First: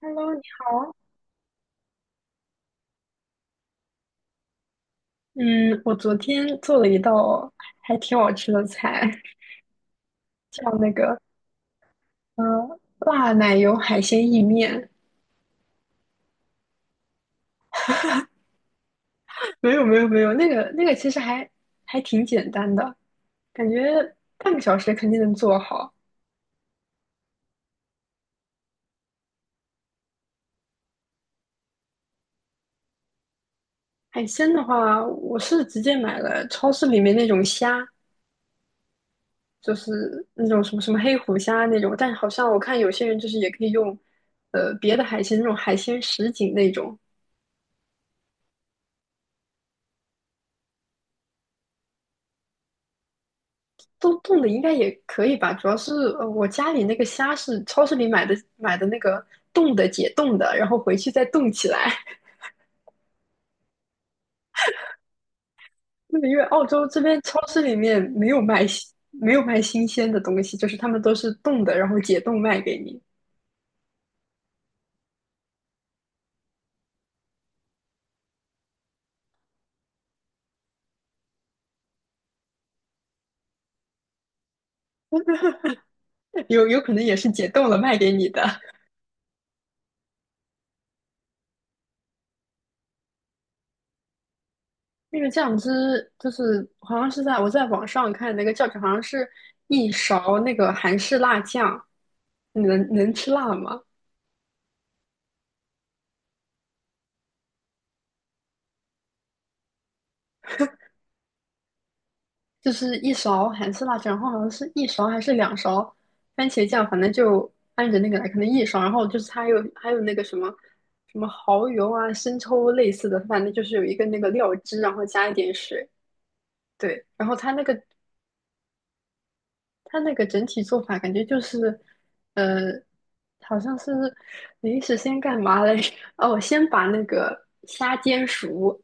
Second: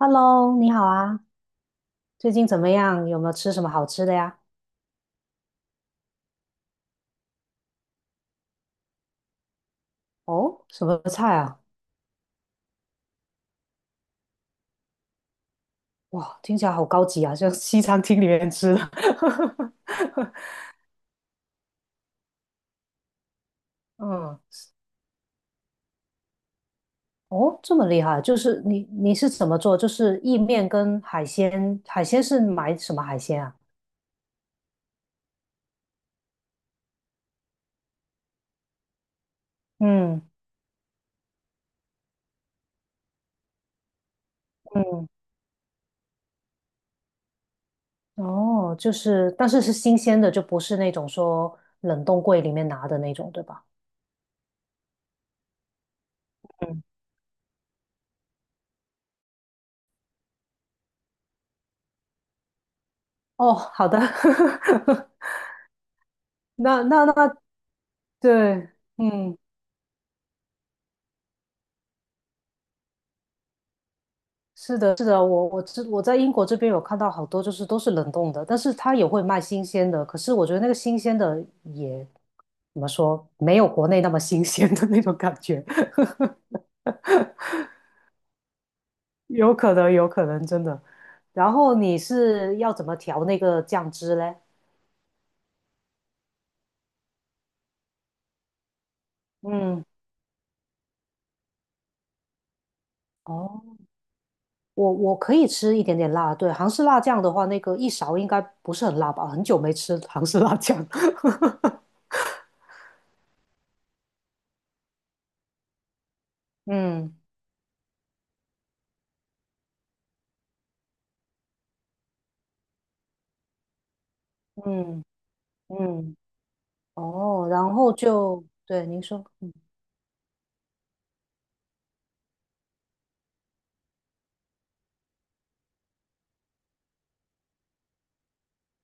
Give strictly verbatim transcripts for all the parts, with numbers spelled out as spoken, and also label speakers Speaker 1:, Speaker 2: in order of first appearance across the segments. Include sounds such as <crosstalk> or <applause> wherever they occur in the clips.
Speaker 1: Hello，你
Speaker 2: 你好啊，最近怎么样？有没有吃什么好吃的呀？
Speaker 1: 嗯，我昨天做了一道还挺好吃的菜，
Speaker 2: 哦，
Speaker 1: 叫
Speaker 2: 什
Speaker 1: 那
Speaker 2: 么
Speaker 1: 个
Speaker 2: 菜啊？
Speaker 1: 呃辣奶油海鲜意面。
Speaker 2: 哇，听起来好高级啊，像西餐厅里面吃的。
Speaker 1: 没有没有没
Speaker 2: <laughs>
Speaker 1: 有，那个那个其实还还挺简单的，感觉
Speaker 2: 嗯，
Speaker 1: 半个小时肯定能做好。
Speaker 2: 哦，这么厉害，就是你你是怎么做？就是意面跟海鲜，海鲜是买什么海鲜啊？
Speaker 1: 海鲜的话，我是直接买了超市里面那种虾，就是
Speaker 2: 嗯
Speaker 1: 那种什么什么黑虎虾那种，但好像我看有些人就是也可以用呃别的
Speaker 2: 嗯，
Speaker 1: 海鲜那种海鲜什锦那种。
Speaker 2: 哦，就是但是是新鲜的，就不是那种说冷冻柜里面拿的那种，对吧？
Speaker 1: 冻冻的应该也可以吧，主要是呃我家
Speaker 2: 嗯，
Speaker 1: 里那个虾是超市里买的买的那个冻的解冻的，然后回去再冻起来。<laughs>
Speaker 2: 哦，好的，
Speaker 1: 那个因为
Speaker 2: <laughs>
Speaker 1: 澳
Speaker 2: 那
Speaker 1: 洲这
Speaker 2: 那
Speaker 1: 边
Speaker 2: 那
Speaker 1: 超市里面没有卖
Speaker 2: 对，
Speaker 1: 新没
Speaker 2: 嗯。
Speaker 1: 有卖新鲜的东西，就是他们都是冻的，然后解冻卖给你。
Speaker 2: 是的，是的，我我知我在英国这边有看到好多，就是都是冷冻的，但是它也会卖新鲜的。可是我觉得那个新鲜的也怎么说，没有国内那么新鲜的那种感觉，<laughs>
Speaker 1: <laughs> 有有可能也是解冻了卖给你的。
Speaker 2: 有可能，有可能真的。然后你是要怎么调那个酱汁嘞？
Speaker 1: 那个酱汁就是好像是在我在网上看那个教程，好像是
Speaker 2: 嗯，
Speaker 1: 一勺那个韩式辣酱，你能能吃辣
Speaker 2: 哦，
Speaker 1: 吗？
Speaker 2: 我我可以吃一点点辣，对，韩式辣酱的话，那个一勺应该不是很辣吧？很久没吃韩式辣酱。<laughs>
Speaker 1: 就是一勺韩式辣酱，然后好像是一勺还是两勺番茄酱，反正
Speaker 2: 嗯
Speaker 1: 就按着那个来，可能一勺，然后就是它还有还有那个什么什么蚝油啊、生抽类似的，反正就是有一个那个料汁，然后
Speaker 2: 嗯
Speaker 1: 加一点水，
Speaker 2: 嗯。
Speaker 1: 对，然后
Speaker 2: 哦，
Speaker 1: 它那
Speaker 2: 然
Speaker 1: 个
Speaker 2: 后就，对，您说，
Speaker 1: 它那个整体做法感觉就是，呃，好像是临时先干嘛来着？<laughs> 哦，先把那个虾煎熟，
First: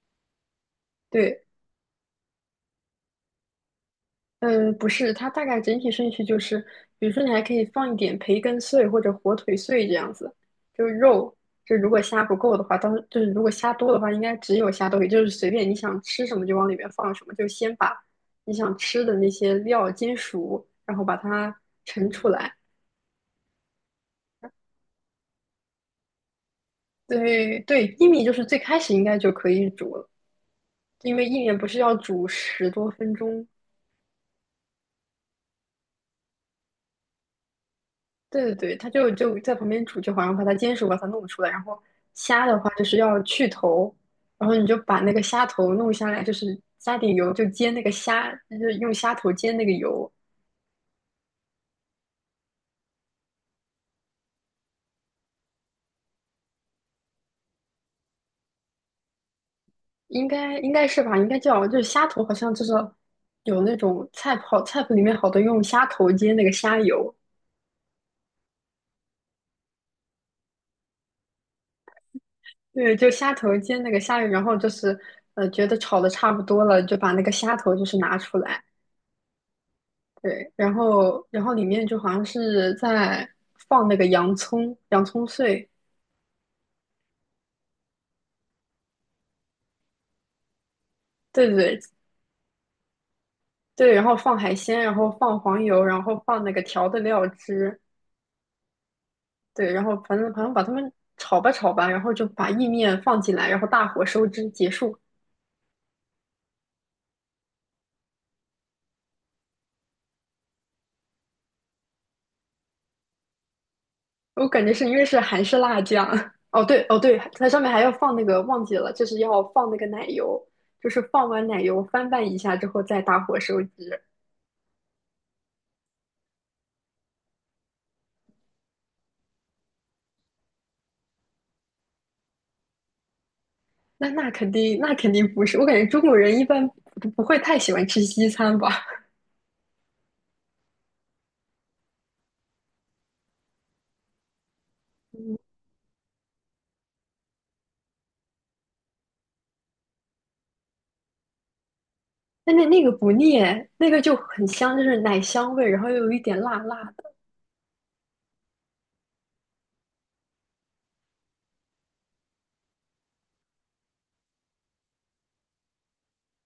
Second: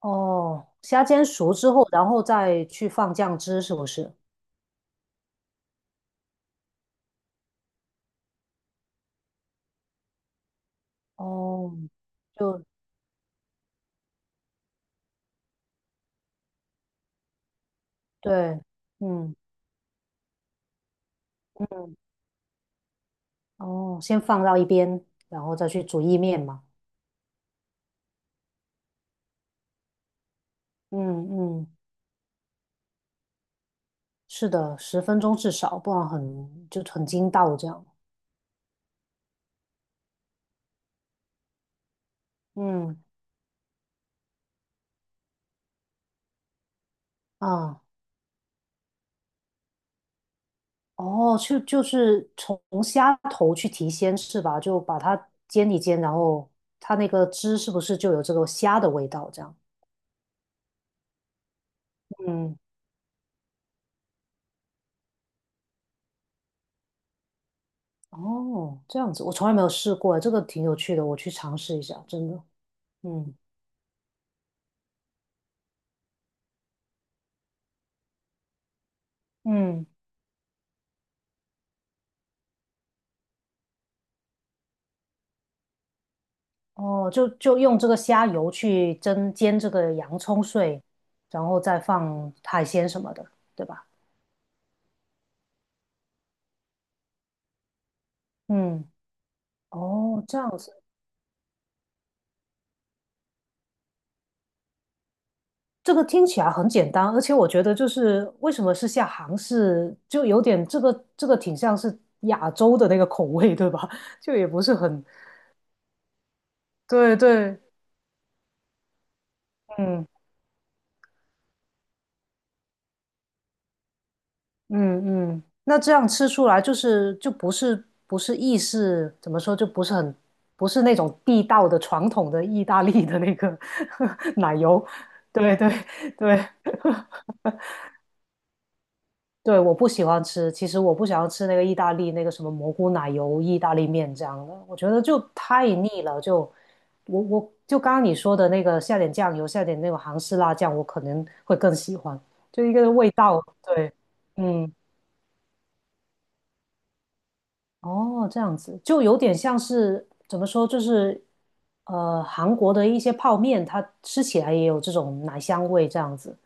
Speaker 2: 哦，虾煎
Speaker 1: 对，
Speaker 2: 熟之后，然后再去放酱汁，是不是？
Speaker 1: 嗯，不是，它大概整体顺序就是，比如说你还可以放一点培根碎或者火腿碎这样子，就是肉。
Speaker 2: 哦，
Speaker 1: 就如果虾不够的
Speaker 2: 就
Speaker 1: 话，当就是如果虾多的话，应该只有虾豆腐，就是随便你想吃什么就往里面放什么，就先把你
Speaker 2: 对，
Speaker 1: 想吃的那
Speaker 2: 嗯
Speaker 1: 些料煎熟，然后把它
Speaker 2: 嗯，
Speaker 1: 盛出来。
Speaker 2: 哦，先放到一边，然后再去煮意面嘛。
Speaker 1: 对对，薏米就是最开始应该就可以煮了，
Speaker 2: 嗯
Speaker 1: 因为薏米不
Speaker 2: 嗯，
Speaker 1: 是要煮十多分钟。
Speaker 2: 是的，十分钟至少，不然很就很筋道这样。
Speaker 1: 对对对，他就就在旁边煮就好，像把它煎熟，把它弄出来。然后虾的话就是
Speaker 2: 嗯
Speaker 1: 要去头，然后你就把那个虾头弄下来，就是加点油，就煎
Speaker 2: 啊，
Speaker 1: 那个虾，就是用虾头煎那个油，
Speaker 2: 哦，就就是从虾头去提鲜是吧？就把它煎一煎，然后它那个汁是不是就有这个虾的味道这样？
Speaker 1: 应该应该是吧？应该叫就是虾头，好像
Speaker 2: 嗯
Speaker 1: 就是有那种菜谱好菜谱里面好多用虾头煎那个虾油，
Speaker 2: 哦，这样子，我从来没有试过，这个挺有趣的，我去尝试一下，真的。
Speaker 1: 对，就虾
Speaker 2: 嗯
Speaker 1: 头煎那个虾油，然后就是呃觉得炒的差不多了，就把那个虾头就是拿出来。
Speaker 2: 嗯，
Speaker 1: 对，然后然后里面就好像是在放那个洋葱、洋葱碎，
Speaker 2: 哦，就就用这个虾油去蒸煎这个洋葱碎，然
Speaker 1: 对
Speaker 2: 后
Speaker 1: 对
Speaker 2: 再
Speaker 1: 对
Speaker 2: 放海鲜什么的，对吧？
Speaker 1: 对，然后放海鲜，然后放黄油，然后放那个调的料汁，
Speaker 2: 嗯，
Speaker 1: 对，然后反
Speaker 2: 哦，
Speaker 1: 正
Speaker 2: 这
Speaker 1: 反正
Speaker 2: 样
Speaker 1: 把它
Speaker 2: 子，
Speaker 1: 们炒吧炒吧，然后就把意面放进来，然后大火收汁结束。
Speaker 2: 这个听起来很简单，而且我觉得就是为什么是下杭式，就有点这个这个挺像是亚洲的那个口味，对吧？<laughs> 就也
Speaker 1: 我
Speaker 2: 不
Speaker 1: 感觉
Speaker 2: 是
Speaker 1: 是因为
Speaker 2: 很，
Speaker 1: 是韩式辣酱，<laughs> 哦对哦
Speaker 2: 对
Speaker 1: 对，它上
Speaker 2: 对，
Speaker 1: 面还要放那个忘记了，就是要放那个奶
Speaker 2: 嗯
Speaker 1: 油，就是放完奶油翻拌一下之后再大火收汁。
Speaker 2: 嗯嗯，那这样吃出来就是就不是不是意式，怎么说就不是很不是那种地道的传统的意大利的那个
Speaker 1: 那那
Speaker 2: <laughs>
Speaker 1: 肯
Speaker 2: 奶
Speaker 1: 定，
Speaker 2: 油，
Speaker 1: 那肯定不
Speaker 2: 对
Speaker 1: 是。我
Speaker 2: 对
Speaker 1: 感觉中国
Speaker 2: 对
Speaker 1: 人一般不不会太喜欢吃西餐吧？
Speaker 2: 对，我不喜欢吃，其实我不想要吃那个意大利那个什么蘑菇奶油意大利面这样的，我觉得就
Speaker 1: 嗯，
Speaker 2: 太腻了，就我我就刚刚你说的那个下点酱油，下点那种韩式辣酱，我可能会更喜欢，
Speaker 1: <laughs> 那那
Speaker 2: 就一
Speaker 1: 那个
Speaker 2: 个味
Speaker 1: 不腻，
Speaker 2: 道，
Speaker 1: 那
Speaker 2: 对，
Speaker 1: 个就很
Speaker 2: 嗯。
Speaker 1: 香，就是奶香味，然后又有一点辣辣的。
Speaker 2: 哦，这样子就有点像是怎么说，就是呃，韩国的一些泡面，它吃起来也有这种奶香味，这样子。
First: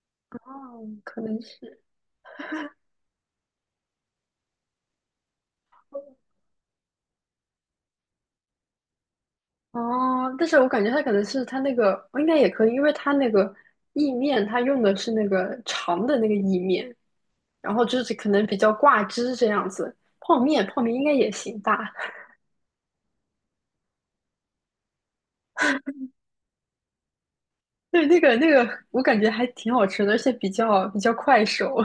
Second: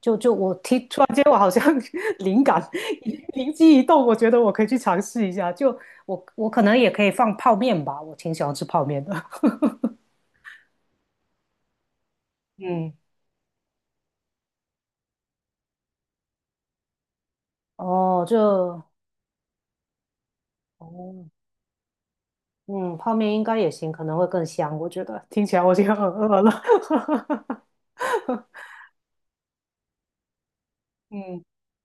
Speaker 2: 就就我提，
Speaker 1: 哦，
Speaker 2: 突然
Speaker 1: 可
Speaker 2: 间我
Speaker 1: 能
Speaker 2: 好像
Speaker 1: 是，
Speaker 2: <laughs> 灵感 <laughs> 灵机一动，我觉得我可以去尝试一下。就我我可能也可以放泡面吧，我挺喜欢吃泡面的。<laughs>
Speaker 1: 哦，但是我感觉它可能是它那个，应该也可以，因为
Speaker 2: 嗯，
Speaker 1: 它那个意面，它用的是那个长的那个意面，然后就是
Speaker 2: 哦，
Speaker 1: 可能比较
Speaker 2: 就
Speaker 1: 挂汁这样子。泡面，泡面应该
Speaker 2: 哦，
Speaker 1: 也行吧？
Speaker 2: 嗯，泡面应该也行，可能会更香，我觉得。听起来我已经很饿了。
Speaker 1: <laughs> 对，那个那
Speaker 2: <laughs>
Speaker 1: 个，我感觉还挺好吃的，而且比较比较快
Speaker 2: 嗯。
Speaker 1: 手。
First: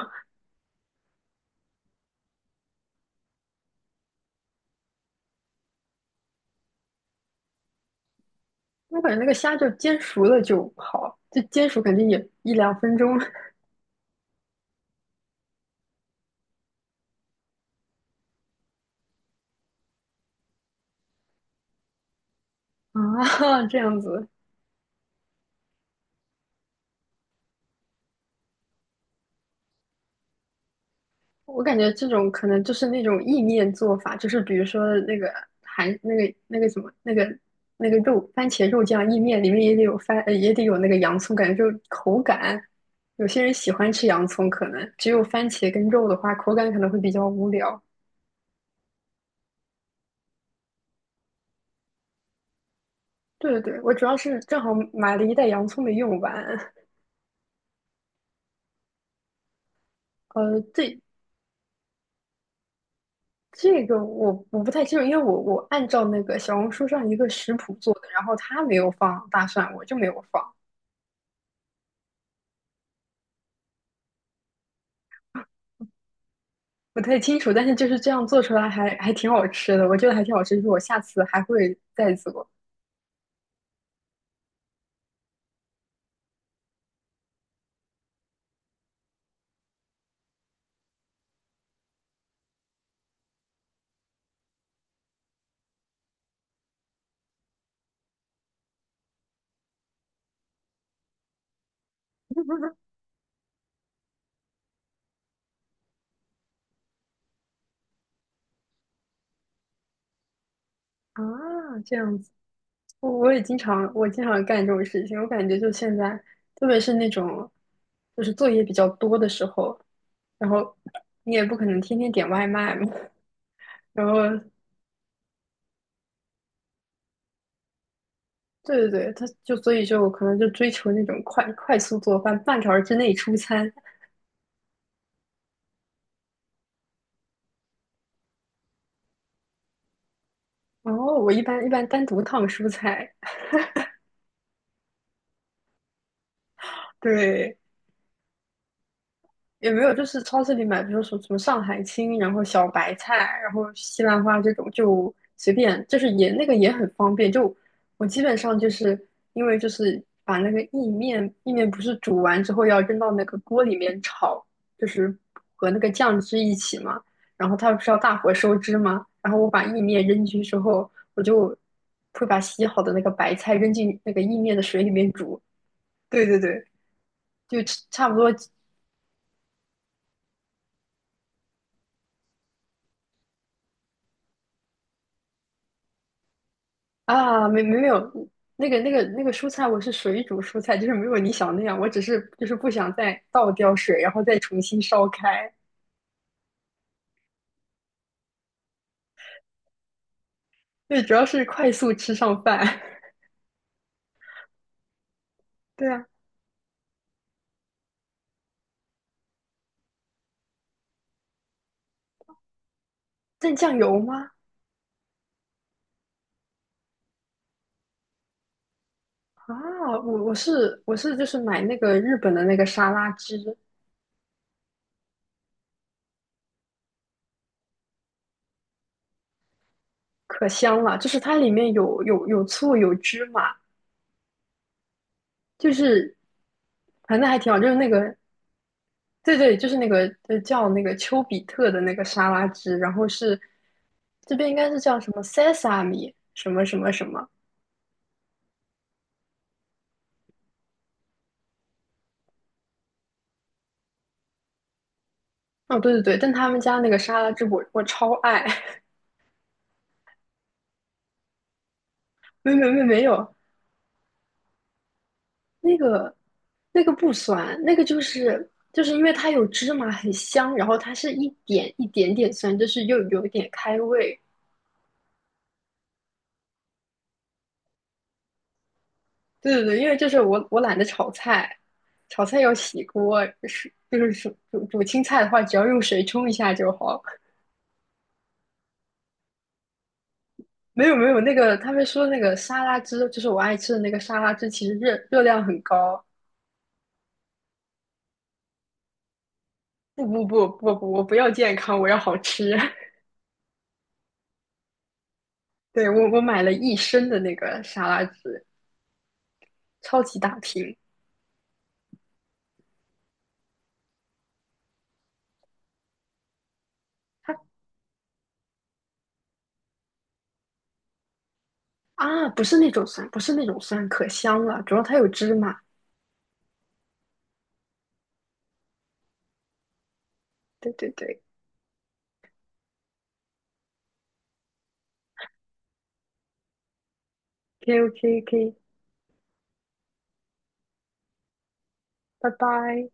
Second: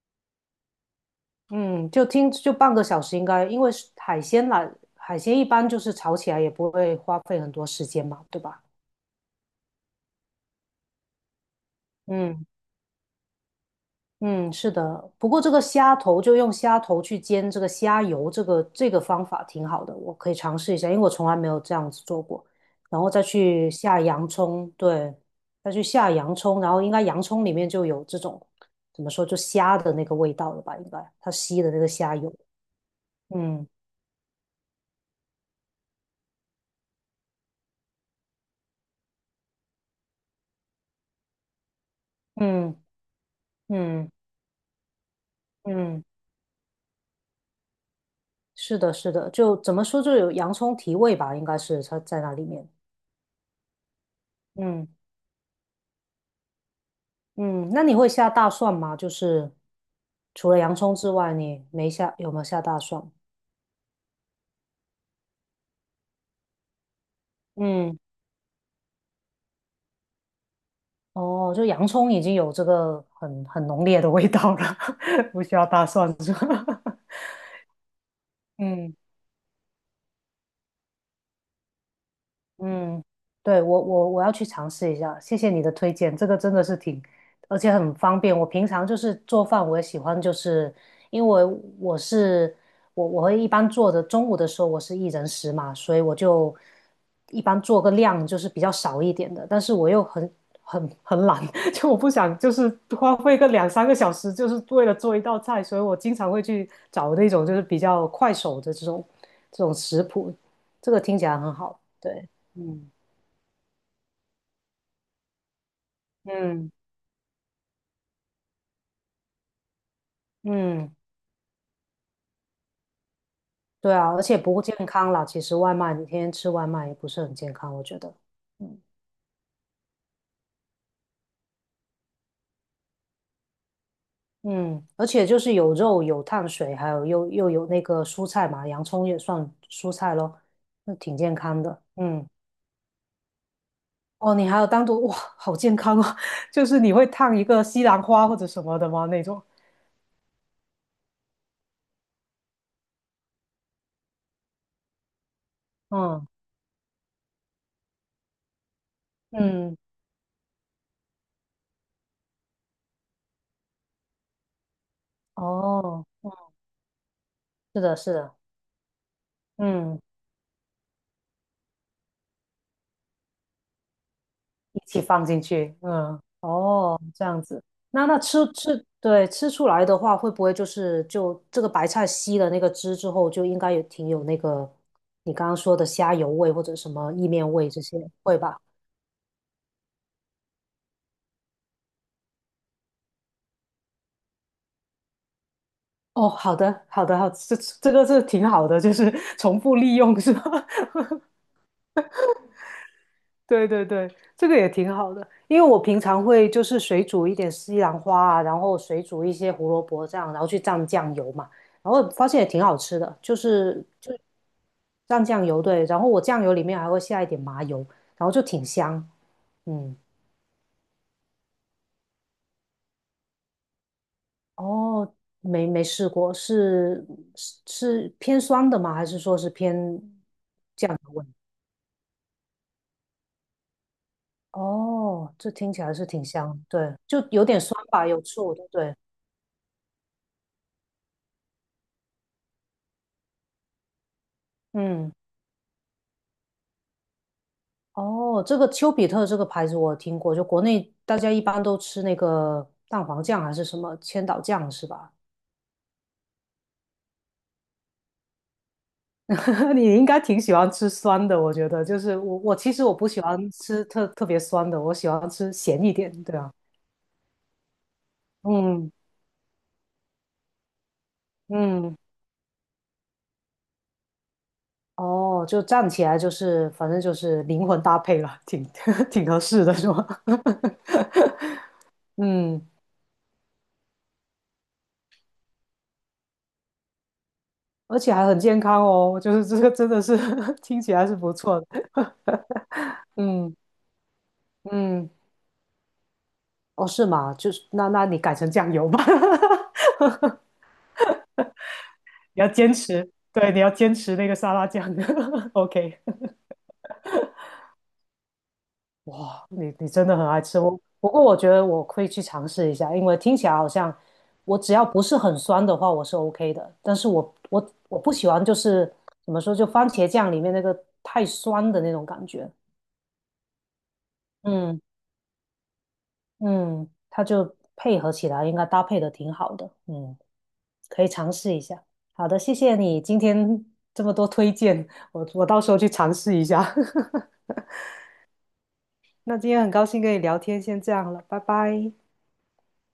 Speaker 2: 嗯，就听就半个小时应该，因为是海鲜啦，海鲜一般就是炒起来也不会花费很多时间嘛，对吧？
Speaker 1: 我感觉那个虾就煎熟了就好，就煎熟肯定也
Speaker 2: 嗯
Speaker 1: 一两分钟 <laughs>
Speaker 2: 嗯，是的。不过这个虾头就用虾头去煎这个虾油，这个这个方法挺好的，我可以尝试一下，因为我从来没有这样子做过。然后再
Speaker 1: 啊，
Speaker 2: 去
Speaker 1: 这样
Speaker 2: 下
Speaker 1: 子。
Speaker 2: 洋葱，对，再去下洋葱，然后应该洋葱里面就有这种怎么说，就虾的那个味道了吧？应该它吸
Speaker 1: 我
Speaker 2: 的
Speaker 1: 感
Speaker 2: 那个
Speaker 1: 觉这
Speaker 2: 虾
Speaker 1: 种
Speaker 2: 油。
Speaker 1: 可能就是那种意
Speaker 2: 嗯
Speaker 1: 面做法，就是比如说那个韩那个那个什么那个那个肉番茄肉酱意面里面也得有番呃也得有那个洋葱，感觉就口感。
Speaker 2: 嗯
Speaker 1: 有些人喜欢吃
Speaker 2: 嗯
Speaker 1: 洋葱，可能只有番茄跟
Speaker 2: 嗯。
Speaker 1: 肉的话，口感可能会比较无聊。
Speaker 2: 是的，是的，就怎么说，就有洋葱提味吧，应该是它在那里面。
Speaker 1: 对对对，我主要是正好
Speaker 2: 嗯
Speaker 1: 买了一袋洋葱没用完。
Speaker 2: 嗯，那你会下大蒜吗？就是除了
Speaker 1: 呃，
Speaker 2: 洋葱
Speaker 1: 这
Speaker 2: 之外，你没下，有没有下大蒜？
Speaker 1: 这个我我不太清楚，因为我我按照那个小红书上一个食谱做
Speaker 2: 嗯，
Speaker 1: 的，然后他没有放大蒜，我就没有放，
Speaker 2: 哦，就洋葱已经有这个很很浓烈的味道了，<laughs> 不需要大蒜是吧？<laughs>
Speaker 1: 不太清楚。但是就是这样做出来
Speaker 2: 嗯
Speaker 1: 还还挺好吃的，我觉得还挺好吃，就是我下次还会再做
Speaker 2: 嗯，对，我我我要去尝试一下，谢谢你的推荐，这个真的是挺，而且很方便。我平常就是做饭，我也喜欢，就是因为我是我我会一般做的，中午的时候我是一人食嘛，所以我就一般做个量就是比较少一点的，但是我又很很很懒，<laughs> 就我不想就是花费个两三个小时，就是为了做一道菜，所以我经常会去找那种就是比较快手的这种这种食谱，这个听
Speaker 1: 啊。
Speaker 2: 起来很好，
Speaker 1: 这样
Speaker 2: 对。
Speaker 1: 子，
Speaker 2: 嗯
Speaker 1: 我我也经常我经常干这种事情，我感觉就现在，特
Speaker 2: 嗯
Speaker 1: 别是那种就是作业比较多的时候，然后
Speaker 2: 嗯，
Speaker 1: 你也不可能天天点外卖嘛，
Speaker 2: 对
Speaker 1: 然
Speaker 2: 啊，而且
Speaker 1: 后
Speaker 2: 不健康啦。其实外卖，你天天吃外卖也不是很健康，我觉得。
Speaker 1: 对
Speaker 2: 嗯，
Speaker 1: 对对，他就所以就可能就追求那种快快速做饭，半个小时之内出餐。
Speaker 2: 嗯，而且就是有肉、有碳水，还有又又有那个蔬菜嘛，洋葱也算蔬菜咯，
Speaker 1: 然
Speaker 2: 那挺
Speaker 1: 后我
Speaker 2: 健
Speaker 1: 一
Speaker 2: 康
Speaker 1: 般一
Speaker 2: 的。
Speaker 1: 般单独
Speaker 2: 嗯，
Speaker 1: 烫蔬菜，
Speaker 2: 哦，你还有单独，哇，好健康哦，<laughs> 就是你会烫一
Speaker 1: 对，
Speaker 2: 个西兰花或者什么的吗？那种。
Speaker 1: 也没有，就是超市里买，比如说什么上海青，然后小白菜，然后西兰花这种，就随便，就是
Speaker 2: 嗯
Speaker 1: 也那个也很方便。就我基本上就是因为就
Speaker 2: 嗯，
Speaker 1: 是把那个意面，意面不是煮完之后要扔到那个锅里面炒，就是和那个
Speaker 2: 哦，
Speaker 1: 酱汁一起嘛，然后它不
Speaker 2: 是
Speaker 1: 是
Speaker 2: 的，
Speaker 1: 要
Speaker 2: 是
Speaker 1: 大火
Speaker 2: 的，
Speaker 1: 收汁嘛，然后我把意
Speaker 2: 嗯。
Speaker 1: 面扔进去之后，我就会把洗好的那个白菜扔进那个意面的
Speaker 2: 一
Speaker 1: 水里
Speaker 2: 起
Speaker 1: 面
Speaker 2: 放
Speaker 1: 煮。
Speaker 2: 进去，嗯，
Speaker 1: 对对对，
Speaker 2: 哦，这样
Speaker 1: 就
Speaker 2: 子。那
Speaker 1: 差不
Speaker 2: 那
Speaker 1: 多
Speaker 2: 吃吃，对，吃出来的话，会不会就是就这个白菜吸了那个汁之后，就应该也挺有那个你刚刚说的虾油味或者什么意
Speaker 1: 啊，
Speaker 2: 面
Speaker 1: 没
Speaker 2: 味
Speaker 1: 没
Speaker 2: 这
Speaker 1: 没
Speaker 2: 些，
Speaker 1: 有，
Speaker 2: 会吧？
Speaker 1: 那个那个那个蔬菜，我是水煮蔬菜，就是没有你想那样，我只是就是不想再倒掉水，然后再重新烧开。
Speaker 2: 哦，好的，好的，好，这这个是挺好的，就是重复利用是吧？<laughs>
Speaker 1: 对，主要是快速吃上饭。
Speaker 2: 对对对，这个也挺好的，因为
Speaker 1: <laughs>
Speaker 2: 我
Speaker 1: 对
Speaker 2: 平
Speaker 1: 啊，
Speaker 2: 常会就是水煮一点西兰花啊，然后水煮一些胡萝卜这样，然后去蘸酱油嘛，然后发现也挺好吃的，就
Speaker 1: 蘸酱
Speaker 2: 是
Speaker 1: 油
Speaker 2: 就
Speaker 1: 吗？
Speaker 2: 蘸酱油，对，然后我酱油里面还会下一点麻油，然后就挺香，
Speaker 1: 啊，
Speaker 2: 嗯，
Speaker 1: 我我是我是就是买那个日本的那个沙拉汁，
Speaker 2: 哦，没没试过，是是是偏酸的吗？还是说是偏
Speaker 1: 可香了，
Speaker 2: 酱
Speaker 1: 就
Speaker 2: 油
Speaker 1: 是
Speaker 2: 味？
Speaker 1: 它里面有有有醋有芝麻，
Speaker 2: 哦，这听
Speaker 1: 就
Speaker 2: 起来是
Speaker 1: 是
Speaker 2: 挺香的，对，
Speaker 1: 反
Speaker 2: 就
Speaker 1: 正还
Speaker 2: 有
Speaker 1: 挺好，
Speaker 2: 点
Speaker 1: 就
Speaker 2: 酸
Speaker 1: 是那
Speaker 2: 吧，
Speaker 1: 个。
Speaker 2: 有醋，对不对？
Speaker 1: 对对，就是那个呃叫那个丘比特的那个沙拉汁，然后是这边应该是叫什
Speaker 2: 嗯。
Speaker 1: 么 sesame 什么什么什么。
Speaker 2: 哦，这个丘比特这个牌子我听过，就国内大家一般都吃那个蛋黄酱还是什么千岛酱是吧？
Speaker 1: 哦，对对对，但他们家那个沙拉汁我我超爱，
Speaker 2: <laughs> 你应该挺喜欢吃酸的，我觉得就是我
Speaker 1: <laughs> 没
Speaker 2: 我
Speaker 1: 没
Speaker 2: 其
Speaker 1: 没
Speaker 2: 实我
Speaker 1: 没
Speaker 2: 不喜
Speaker 1: 有
Speaker 2: 欢吃特特别酸的，我喜欢吃
Speaker 1: 那
Speaker 2: 咸一点，
Speaker 1: 个
Speaker 2: 对啊，
Speaker 1: 那个不酸，那个就是就是
Speaker 2: 嗯
Speaker 1: 因为它有芝麻很香，然后它是一点一
Speaker 2: 嗯，
Speaker 1: 点点酸，就是又有一点开胃。
Speaker 2: 哦，就站起来就是反正就是灵魂搭配了，挺 <laughs> 挺合
Speaker 1: 对对
Speaker 2: 适的
Speaker 1: 对，因
Speaker 2: 是
Speaker 1: 为
Speaker 2: 吧？
Speaker 1: 就是我我懒得
Speaker 2: <laughs>
Speaker 1: 炒菜，炒菜要
Speaker 2: 嗯，
Speaker 1: 洗锅，是就是煮煮煮青菜的话，只要用水冲一下就好。
Speaker 2: 而且还很健康哦，就是这个真的是 <laughs> 听
Speaker 1: 没
Speaker 2: 起
Speaker 1: 有没
Speaker 2: 来是
Speaker 1: 有，那
Speaker 2: 不
Speaker 1: 个
Speaker 2: 错的，
Speaker 1: 他们说那个沙拉汁，就是我
Speaker 2: 嗯
Speaker 1: 爱吃的那个沙拉汁，其实热
Speaker 2: 嗯。
Speaker 1: 热量很高。
Speaker 2: 哦，是吗？就是那那你改成酱油吧，
Speaker 1: 不不不
Speaker 2: <laughs>
Speaker 1: 不不，我不要健康，我要好
Speaker 2: 你要
Speaker 1: 吃。
Speaker 2: 坚
Speaker 1: <laughs>
Speaker 2: 持，对，你要坚持那个沙拉酱。<laughs>
Speaker 1: 对，
Speaker 2: OK，
Speaker 1: 我我买了一升的那个沙拉汁，
Speaker 2: 哇，你你
Speaker 1: 超
Speaker 2: 真的
Speaker 1: 级
Speaker 2: 很
Speaker 1: 大
Speaker 2: 爱吃
Speaker 1: 瓶。
Speaker 2: 我。不过我觉得我会去尝试一下，因为听起来好像我只要不是很酸的话，我是 OK 的。但是我
Speaker 1: 它
Speaker 2: 我我不喜欢就是怎么说，就番茄酱里面那个太酸的那种感
Speaker 1: 啊，不
Speaker 2: 觉。
Speaker 1: 是那种酸，不是那种酸，可香了，主
Speaker 2: 嗯
Speaker 1: 要它有芝麻。
Speaker 2: 嗯，它就配合起来应该搭配的挺好的。嗯。
Speaker 1: 对对
Speaker 2: 可以
Speaker 1: 对
Speaker 2: 尝试一下。好的，谢谢你今天这么多推荐，我我到时候去尝试一下。<laughs>
Speaker 1: ，OK OK OK,
Speaker 2: 那今天很高兴跟你聊天，先这样了，拜拜。
Speaker 1: 拜拜。